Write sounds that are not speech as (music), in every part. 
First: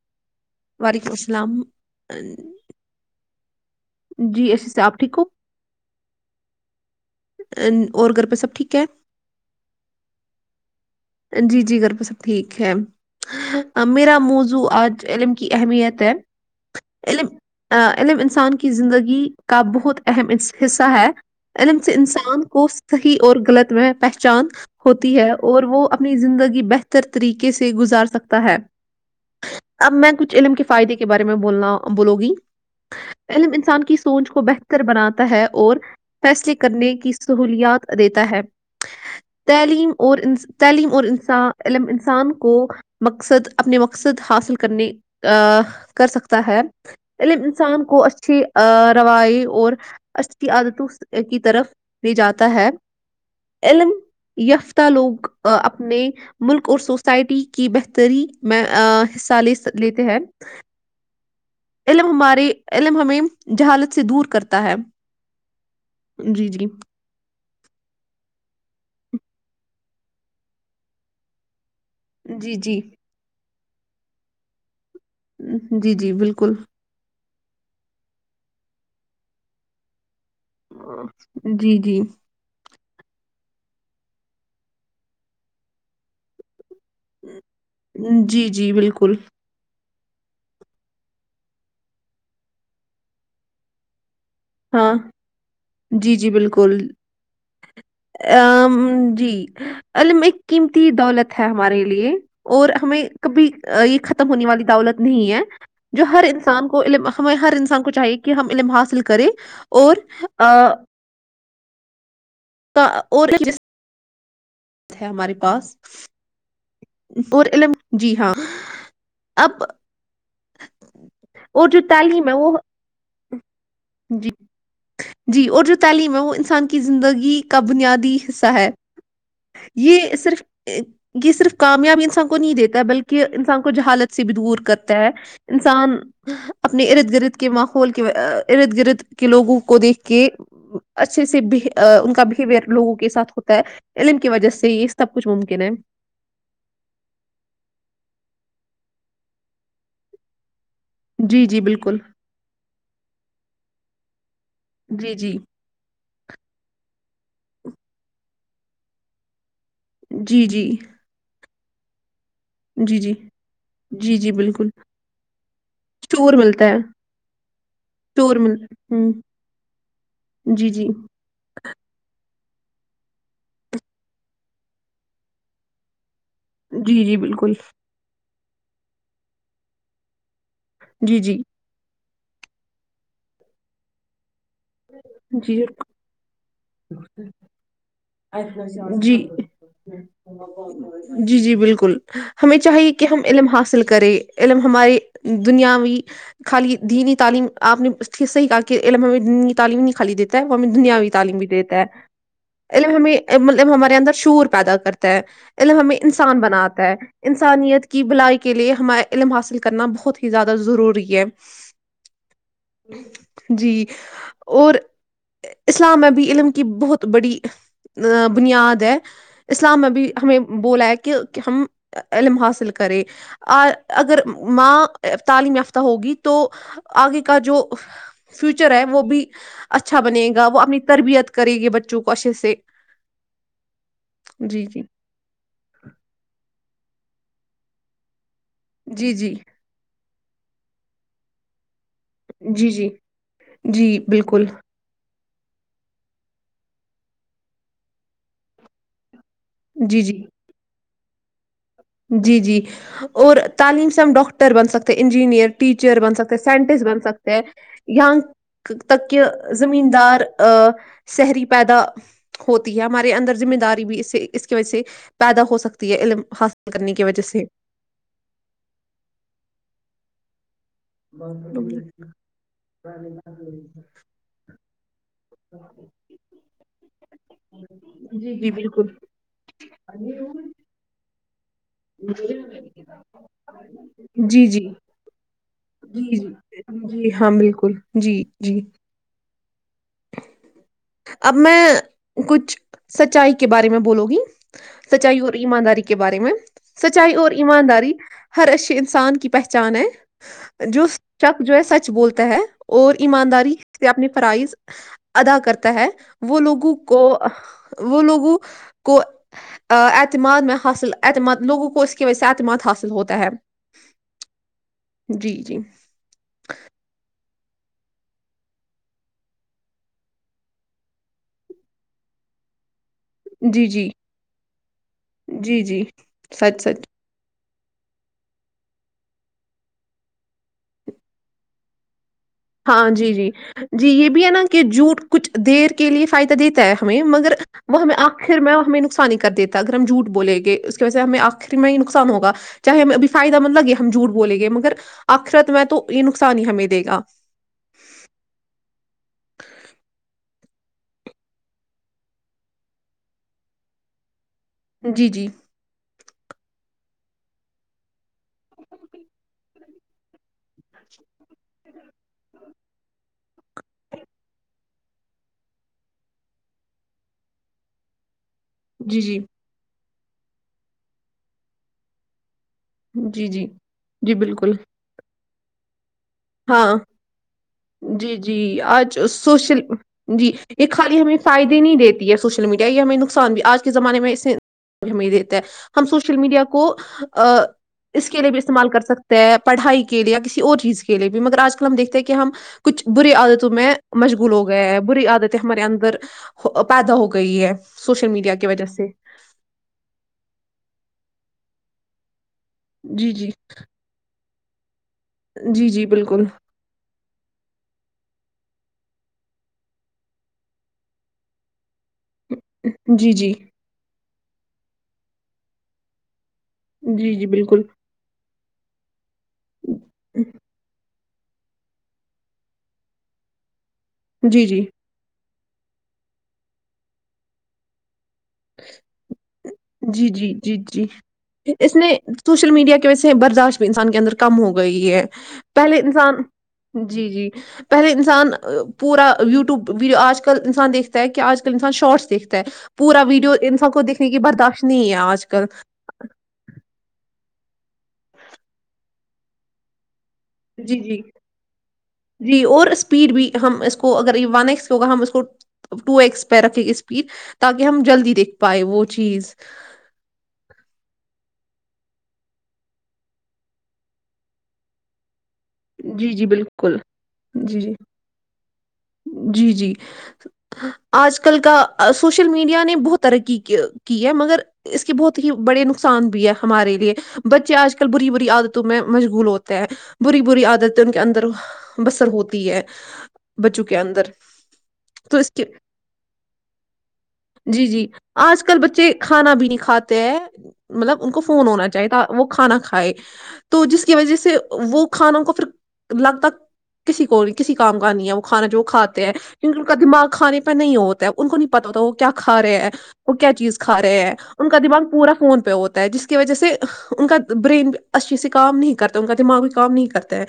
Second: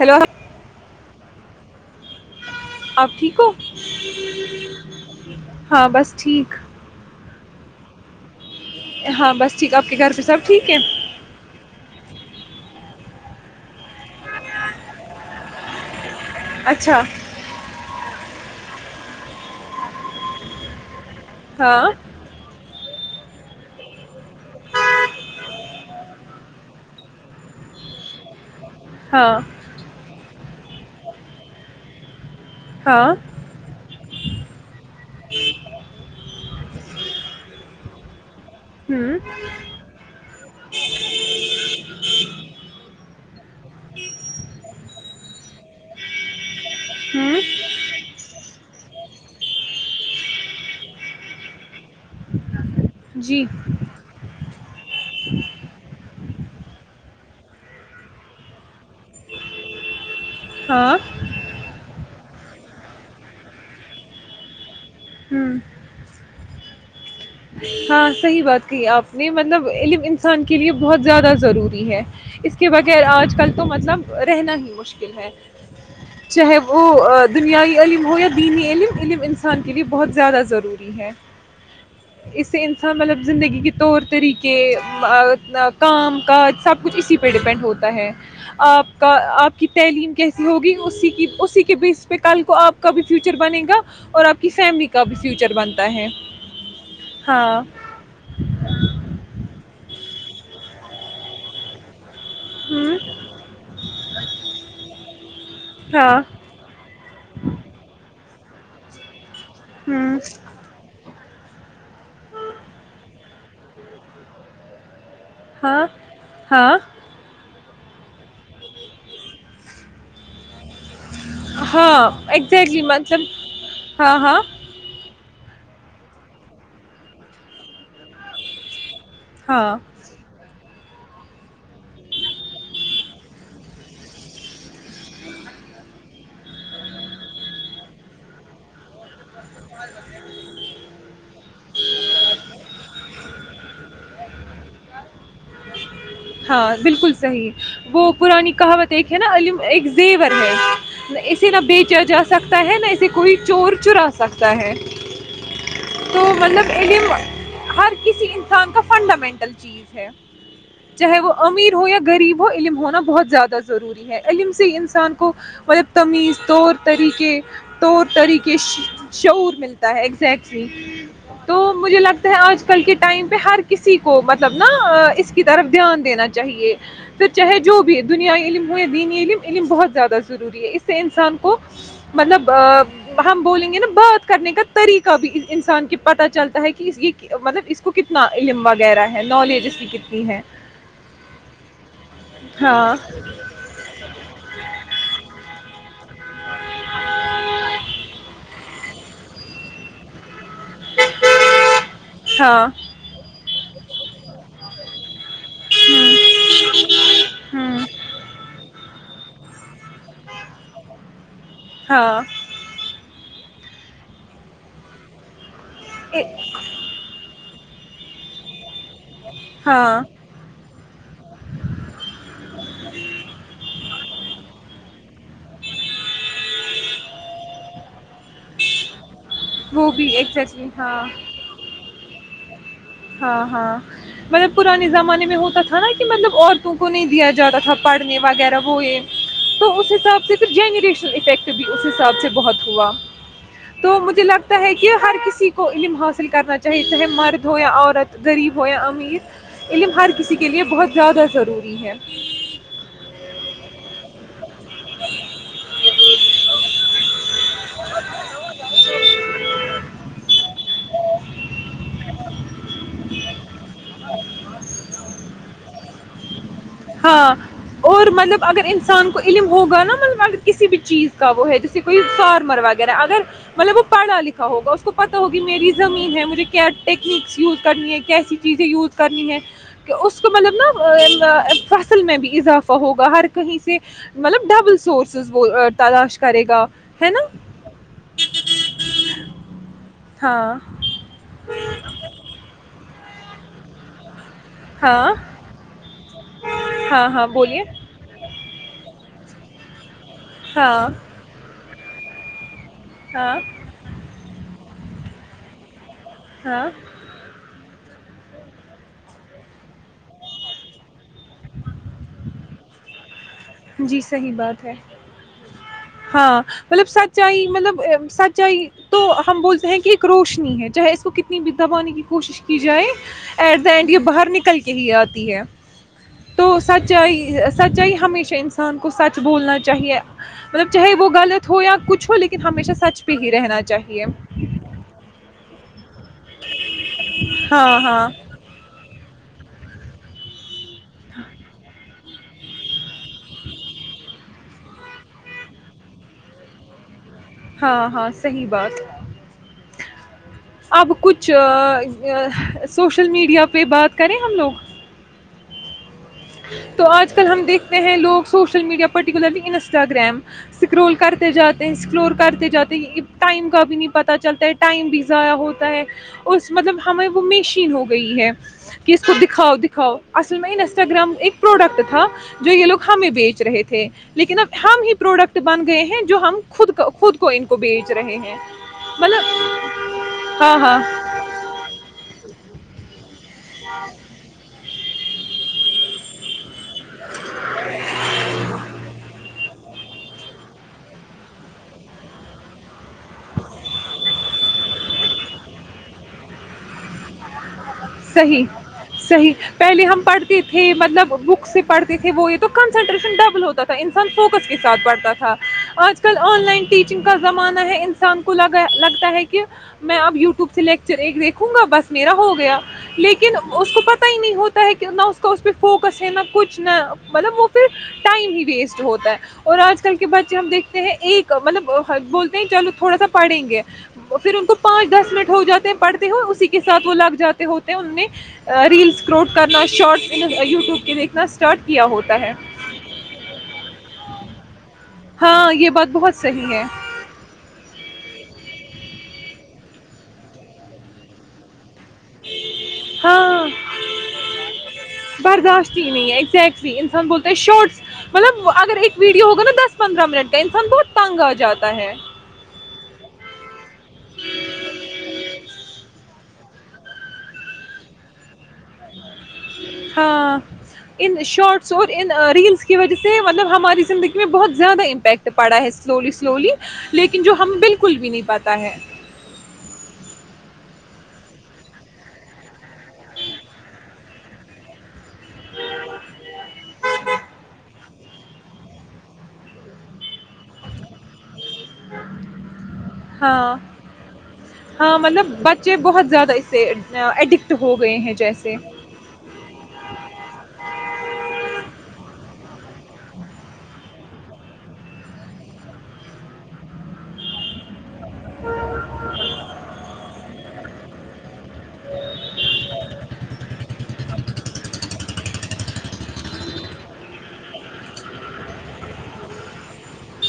hello وعلیکم السلام آپ ٹھیک ہو جی ایشی سے آپ ٹھیک ہاں بس ٹھیک ا اور پہ سب ٹھیک ہے ہاں بس ٹھیک آپ کے گھر پہ سب ٹھیک ہے جی جی گربت سب ٹھیک ہے میرا موضوع آج علم کی اہمیت ہے اچھا علم علم انسان کی زندگی کا بہت اہم حصہ ہے علم ہاں سے انسان کو صحیح اور غلط میں پہچان ہوتی ہے اور وہ اپنی زندگی بہتر طریقے سے گزار سکتا ہے ہاں اب میں کچھ علم کے فائدے کے بارے میں بولنا بولو گی ہاں علم انسان کی سوچ کو بہتر بناتا ہے اور فیصلے کرنے کی سہولیات دیتا ہے ہوں تعلیم اور ان تعلیم اور انسا ع انسان کو مقصد اپنے مقصد حاصل کرنے کر سکتا ہے ہوں عیلم انسان کو اسچ روائی اور ا کی عادتوں کی طرف لے جاتا ہے جی علم یف تلک اپنے ملک اور سوسائٹی کی بہتری میں حصہ لے لیتے ہیں ہاں علم ہمارے علم ہمیں جہالت سے دور کرتا ہے ہوں جی جی ہاں صحیح بات کہ آپ نے مطلب ع انسان کے لیے بہت زیادہ ضرور ہے جی اس کے جی بغیر آج کل تو مطلب رہنا ہی مشکل جی جی مکل بالکل چاہے وہ دنیائی علم ہو یا دینی علم علم انسان کے لیے بہت زیادہ ضروری ہے جی جی ج می ط س ہے کچھ اسی پہ ڈیپینڈ ہوتا ہے جی جی آپ بالکل کا آپ کی تعلیم کیسی ہوگی اسی کی اسی کے بیس پہ کل کو آپ کا بھی فیوچر بنے گا اور آپ کے کی فیملی ہاں کا بھی فیوچر بنتا ہے ہاں ا جی الم ایک دولت ہے ہمارے لیے اور ہوں ہمیں کبھی یہ ختم ہونے والی دولت نہیں ہے جو ہاں ہر انسان کو ہمیں ہر انسان کو چاہیے کہ کہ ہم علم حاصل کریں اور ہوں آ اور جس ہے ہمارے پاس ہاں ہاں اور علم جی ہاں اب اور جو ہاں تعلیم ہے وہ ایکگزیکٹلی مطلب ہاں جی ہاں جی اور جو تعلیم ہے وہ انسان کی زندگی کا بنیاد حصہ ہے ہاں یہ صرف یہ صرف کامیابی انسان کو نہیں دیتا بلکہ انسان کو جہالت سے بھی دور کر ہے انسان اپنے ارد گرد کے ماحول کے ارد گرد لوگوں کو دیکھ کے اچھا اچ سے ان کا بہیور لوگوں کے ساتھ ہوتا ہے علم کی وجہ سے یہ سب کچھ ممکن ہے ہاں بالکل صحیح وہ پرانی کہاوت ایک ہے نا عم ایک زیور ہے جی اسے نہ جی بالکل بیچا جا سکتا ہے نہ اسے کوئی چور چراسا ہے جی جی تو مطلب ا لی ہر کسی انسان کا فنڈامنٹل چیز ہے جی جی امیر ہو یا غریب وہ علم جی ہونا جی بہت زیادہ ضروری جی ہے جی علم سے بالکل انسان کو مطلب شور تمیز ملتا طور ہے طریقے طور شور طریقے مل ہوں شعور ملتا ہے ایگزیکٹلی جی جی تو مجھے لگتا آج کل کے ٹائم پہ ہر کسی کو مطلب نا اس کی طرف دھیان دین چاہیے جی جی پھر بالکل چاہے جو بھی دنیا علم علم علم بہت زدہ ضروری ہے اس سے جی انسان جی کو مطلب ہم بولیں گے نا بات کرنے کا طریقہ بھی جی انسان کے پتاہ چلتا ہے کہ یہ مطلب اس کو کتنا ن علم وغیرہ ہے جی نالج اس کی کتنی ہے جی جی بالکل ہمیں چاہیے ہاں کہ ہم علم حاصل کریں علم ہمارے دنیاوی خالی دینی تعلیم آپ نے اس صحیح کہا کہ علم ہمیں دینی تعلیم (inaudible) وہ ہمیں دنیاوی تعلیم بھی دیتا ہے ہاں ا ہمطب ہم اندر شور پیدا کرتا ہے علم ہمیں انسان بناتا ہے انسانیت کی بلائی کے لیے ہمار علم حاصل کرنا بہت ہی زیادہ ضروری ہے ہاں جی اور اسلام میں بھی علم کی بہت بڑی ا بنیاد ہے اسلام میں ہاں بھی ہمیں بولا ہے کہ کہ ہم علم حاصل کریں اگر ماں تعلیم یافتہ ہوگی تو آگے کا جو فیوچر ہے وہ بھی وہ اچھا بھی بنے گا وہ ایگزیکٹلی اپنی ہاں تربیت کرے گی بچوں کو اے سے ہاں ہاں مطلب جی جی پرانے زمانے میں ہوتا تھا نا کہ مطلب اور کو نہیں دیا جاتا تھا پڑنے وغیرہ ہوئے جی جی تو اس حساب سے صف جنریشن افیکٹ بھی اس حساب سے بہت جی جی ہوا جی تو مجھے بالکل لگتا ہے کہ ہر کسی کو علم حاصل کرنا چاہیے چاہے مرد ہویا عورت غریب ہویا امیر علم جی ہر جی کسی کے لیے بہت زیادہ ضرور جی جی اور تعلیم سے ہم ڈاکٹر ر بن سکتے انجینئر ٹیچر بن سکتے سائنٹسٹ بن سکتے ہیں اں تک کہ زمین دار شہری پیدا ہوتی ہے ہمارے اندر مین داری بھی اس اس کی وجہ سے پیدا ہو سکتی ہے علما ہاں اور مطلب اگر انسان کو علم ہوگا ن ملبا کسی بھی چیز کا وہ ہے جیسے کوئی فارمر وغیرہ اگر مطلب وہ پڑھا لکھا ہوگا پتا ہوگی میری زمین ہے مجھے کیاٹ یوز کرنی ہے کیسی جی چیزیں بالکل یوز کرنی ہے اس کو مطلب نا توا فصل میں بھی اضافہ ہوگا ہر کہیں سے مطلب جی جی ڈبل سورسز وہ جی تلاش جی کرے گا جی ہے نا ہاں بالکل جی جی ہاں اب میں کچھ سچائی کے بارے میں بولو گی ہاں سچائی اور ایمانداری کے بارے میں ہاں سچائی ہاں اور بولیے ایمانداری ہر اچے انسان کی پہچ چانے ہاں جو شک جو ہے سچ بولتا ہے اور ہاں ایمانداری سے اپنی فرائز ادا کرتا ہے وہ ہاں لوگوں کو وہ لوگوں کو اعتماد میں حاصل اعتماد لوگوں کو اس کی وجہ سے اعتماد حاصل ہوتا ہے جی صحی بات ہے جی جی ہاں مطلب سچ سچائی مطلب سچائی تو ہم بولتے ہیں کہ ایک روشنی ہے چاہے اس کو کتنی بھی دبانے کی کوشش کی جائے ایٹ جی دا جی اینڈ یہ باہر نکل کے ہی آتی ہے جی جی تو سچ سجائی ہمیشہ انسان کو سچ بولنا چاہیے مطلب چاہے وہ غلط ہو یا کچھ ہو لکھن ہاں جی جی جی یہ بھی ہے نا کہ جوٹ کچھ دیر کے لیے فائدہ دیتا ہے ہمیں مگر ہاں وہ ہمیں ہاں آخر میں ہمیں نقصانی کر دیتا ا گگررم جھٹھ بولے گ ویسے ہمیں آخری میں ہی کو نقصان ہوگا چاہے ہمیںبھی فائدہ مطل ل یہے ہم جھوٹ بولیں گے مگر آخرت میں تو یہ نقصان ہی ہمیں دے گا ہاں ہاں صحیح بات اب کچھ سوشل میڈیا پہ بات کریں ہم لوگ جی جی تو آج کل ہم دیکھتے ہیں لوگ social media particularly Instagram scroll کرتے جاتے ایکسپلور کرتے جاتے ٹائم کا بھی نہیں پتا چلتا ہے ٹائم بھی ضائع ہوتا ہے اس مطلب ہمیں وہ میشین ہو گئی ہے جی کس کو جی دکھاؤ د ہو اصل میں نس انٹاام ایک پروڈکٹ تھا جو یہ لوگ ہمیں جی بیچ جی رہے تھے جی لیکن بالکل اب ہم ہی پروڈکٹ تو بند گئے ہیں جو ہم خود ہاں خود کو ان کو بیچ رہے جی ہیں جی آج مطلب سوشل جی ہاں یہ ہاں خالی ہمیں فائدے نہیں دیتی ہے سوشل میڈیا یہ ہمیں نقصان بھی آج کے زمانے میں اسے ہمیں دیتا ہے ہم سوشل میڈیا کو کو اس کے لیے بھی استعمال کر سکتے ہیں پڑھائی کے لیا کسی اور چیز کے کے لیے بھی مگر آج کل ہم دیکھتے ہیں کہ ہم کچھ بری عادتوں میں مشغول ہو گئے ہیں بری عادتیں ہمارے اندر پیدا ہو گئی ہے سوشل میڈیا صحیح کی وجہ سے صحیح پہلے ہم پڑھتے تھے مطلب بک سی پڑتی تھی وہ تو جی کنسنٹریشن جی ڈبل ہوتا تھا انسان فوکس کے سھ پڑھ تھا جی جی آج کل بالکل آن لائن ٹیچنگ کا زمانہ ہے انسان کو لا لگتا ہے کہ میں اب یو وب سے لیکچر ایک دیکھوں گا بس میرا ہو گیا جی جی لیکن اس کےوپر ہی نہیں ہوتا ہے کہ نہ اس کا اس پہ فوکس ہے نہ کچھ نا جی جی مطلب وہ بالکل پھر ٹائم ہی ویسٹ ہوتا ہے اور آج کل کے بچے ہم دیکھتے ہیں ایک مطلب بولتے ہیں چلو تھوڑا سا پڑھیں گے پھر ان جی کو جی پانچ دس منٹ ہو جاتے ہیں پڑتے ہوئے اسی کے ساتھ وہ لگ جاتے ہوتے ہیں ہم نے ریلس کرروٹ کرنا جی شارٹس جی جی یوٹیوب جی کے دیکھنا اسٹارٹ اس کیا میں ہوتا ہے سوشل میڈیا کی وجہ سے برداشت انسان کے اندر کم ہو گئی ہے ہاں یہ پہلے بات بہت انسان صحیح ہے جی جی پہلے انسان پور یبیو آج کل انان دیکھتا ہے آ ک ان شارٹس دیکتاتے پور ویڈیو ہاں ان سب کو دیکنے کی برداشت نہیں ہے آج کل برداشت ہی نہیں ہے ایگزیکٹلی انسان بول تو شوٹس مطلب اگر ایک ویڈو ہوگا دس پندرہ منٹ کا انسان جی بہت جی تنگ آ جاتا ہے جی اور اسپیڈ بھی ہم اس کو اگر یہ ون ایکس ہوگا ہم اس کو ٹو ایکس پہ رکھ اسپیڈ تاکہ ہم جلدی دیکھ پائے وہ چیز ہاں ان شارٹ سو ان ریلس کی وجہ سے مطلب ہماری زندگی میں بہت زیادہ امپیکٹ پڑا ہے سلولی جی جی سلولی بالکل لیکن جو ہم جی جی بالکل بھی نہیں پاتا ہے جی جی آج کل کا سوشل میڈیا نے بہت ترقی کی ہے مگر اس کے بہت ہی بڑے نقصان بھی ہے ہمارے لیے بچے آج کل بری بری عادتوں میں مشغول ہوتے ہیں بری بری عادت ہے ان کے اندر وہ بسر ہوتی ہے ہاں بچوں کے اندر ہاں تو مطلب اس کے بچے بہت زیادہ اس سے ایڈکٹ جی ہو جی گئے ہیں آج جیسے کل بچے کھانا بھی نہیں کھاتے ہیں مطلب ان کو فون ہونا چاہیے تھا وہ کھانا کھائے تو جس کی وجہ سے وہ کھانوں کو پھر لگتاک کسی کو کسی کام کا نہیں ہے وہ کھانا جو کھاتے ہیں کیونکہ ان کا دماغ کھانے پہ نہیں ہوتا ہے ان کو نہیں پت ہوتا وہ کیا کھا رہے ہیں وہ کیا چیز کھا رہے ہیں ان کا دماغ پورا فون پہ ہوتا ہے جس کی وجہ سے ان کا برین اچھی سے کام نہیں کرتا ان کا دماغ بھی کام نہیں کرتا ہے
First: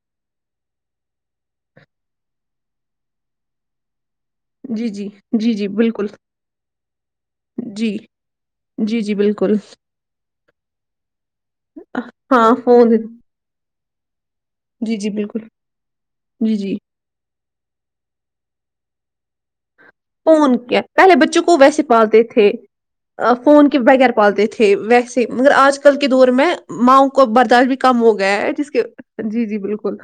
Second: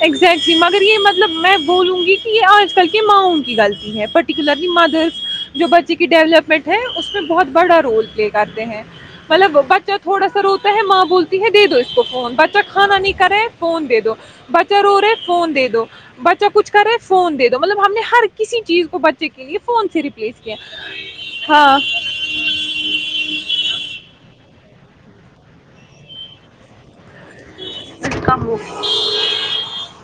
اگزیکٹلی مگر یہ مطلب میں بولوں گی کہ یہ اور کر کے ماؤں کی گلطی ہے پ پرٹیکولرلی جی جی مدرس جی جو جی بچے کی بالکل ڈیولپمنٹ ہے اس میں بہت بڑا جی رول پلے کرتے ہیں جی جی بالکل مطلب بچہ تھوڑا سا روتا ہے ماں بولتی ہے دے دو اس کو فون ہاں بچہ فون کھانا نہیں کرے فون دے دو ر جی جی رہے بالکل فون دے دو بچہ جی کچھ جی کرے فون دے دو مطلب ہم نے ہر کسی چیز کو بچے کے لیے فون سے ریپلیس فون کیا پہلے بچکو ہاں ویسے پالتے تھے فون کے بغیر پالتے تھے ویسے مگر آج کل کے دور میں ماؤ کو برداشت بھی کم ہو گیا ہے جس کے جی جی بالکل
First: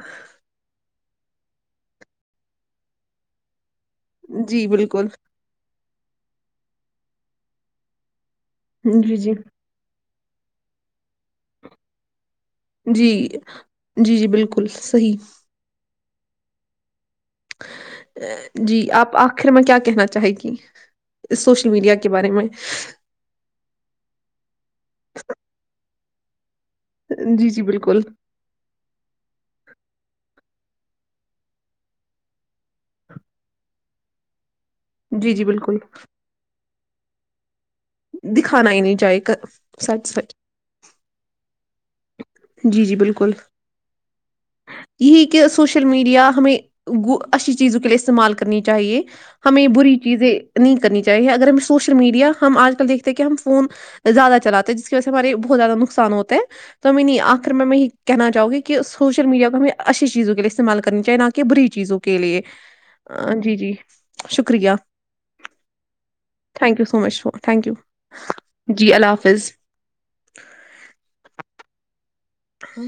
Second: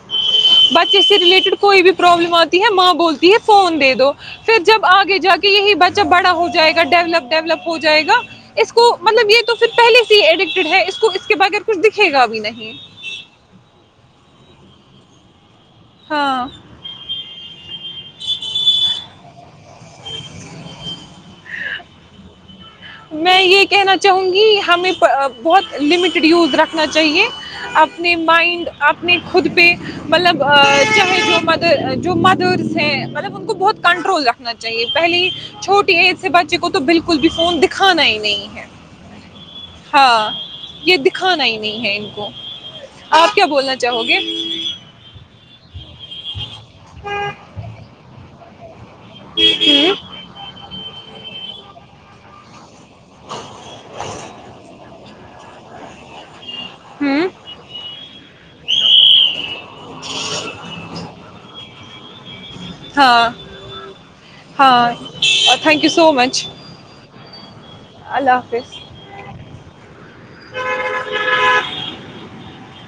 بچے سے ریلیٹڈ کوئی بھی پرابلم آتی ہے ماں بولتی ہے فون دے دی دو پھر جی جب بالکل آگے جا کے یہی بچہ بڑا ہو جائے گا ڈیولپ ڈیولپ ہو جائے گا اس کو جی مطلب جی یہ تو پھر پہل ہی ایڈکٹڈ ہے اس کو اس اس کے بغیر کچھ دکھے گا بھی نہیں جی جی جی بالکل صحیح ہاں جی آپ آخر میں کیا کہنا چاہے گی اس سوشل میڈیا کے بارے میں میں یہ کہنا چاہوں گی ہمیں بہت لمٹ رڈیز رکھ نا چاہیے جی جی بالکل اپنے مائنڈ اپنے خود پہ مطلب چاہے جو مدر جو مدرس ہیں مطلب ان کو بہت کنٹرول رکھ نا چاہیے پہلی جی جی بالکل چھوٹی ایج سے بچے کو بالکل بھی فون دکھ کھانا ہی نہیں ہے دکھانا ہی نہیں چاہیے سچ ہاں سچ یہ دکھانا ہی نہیں ہے ان کو جی جی بالکل آپ کیا بولنا چاہو گے یہی کہ سوشل میڈیا ہمیں گ اچھی چیزوں کے لیے استعمال کرتے کرنی چاہیے ہمیں ہوں بری چیزیں نہیں کرنی چاہیے اگر ہمیں سوشل میڈیا ہم آج کل دیکھتے ہیں کہ ہم فون زیادہ چلاتے ہیں جس کی وجہ سے ہمارے بہت زیادہ نقصان ہوتے ہیں توم ہوں ونیخر میں ہی کہنا چاہو گی کہ سوشل میڈیا کو ہمیں اچھی چیزوں کے لیے استعمال کرنی چاہیے نہ کہ بری چیزوں کے لیے ہاں آ، جی جی شکریہ ہاں thank you so much thank you so much thank you اللہ حافظ جی اللہ حافظ ہوں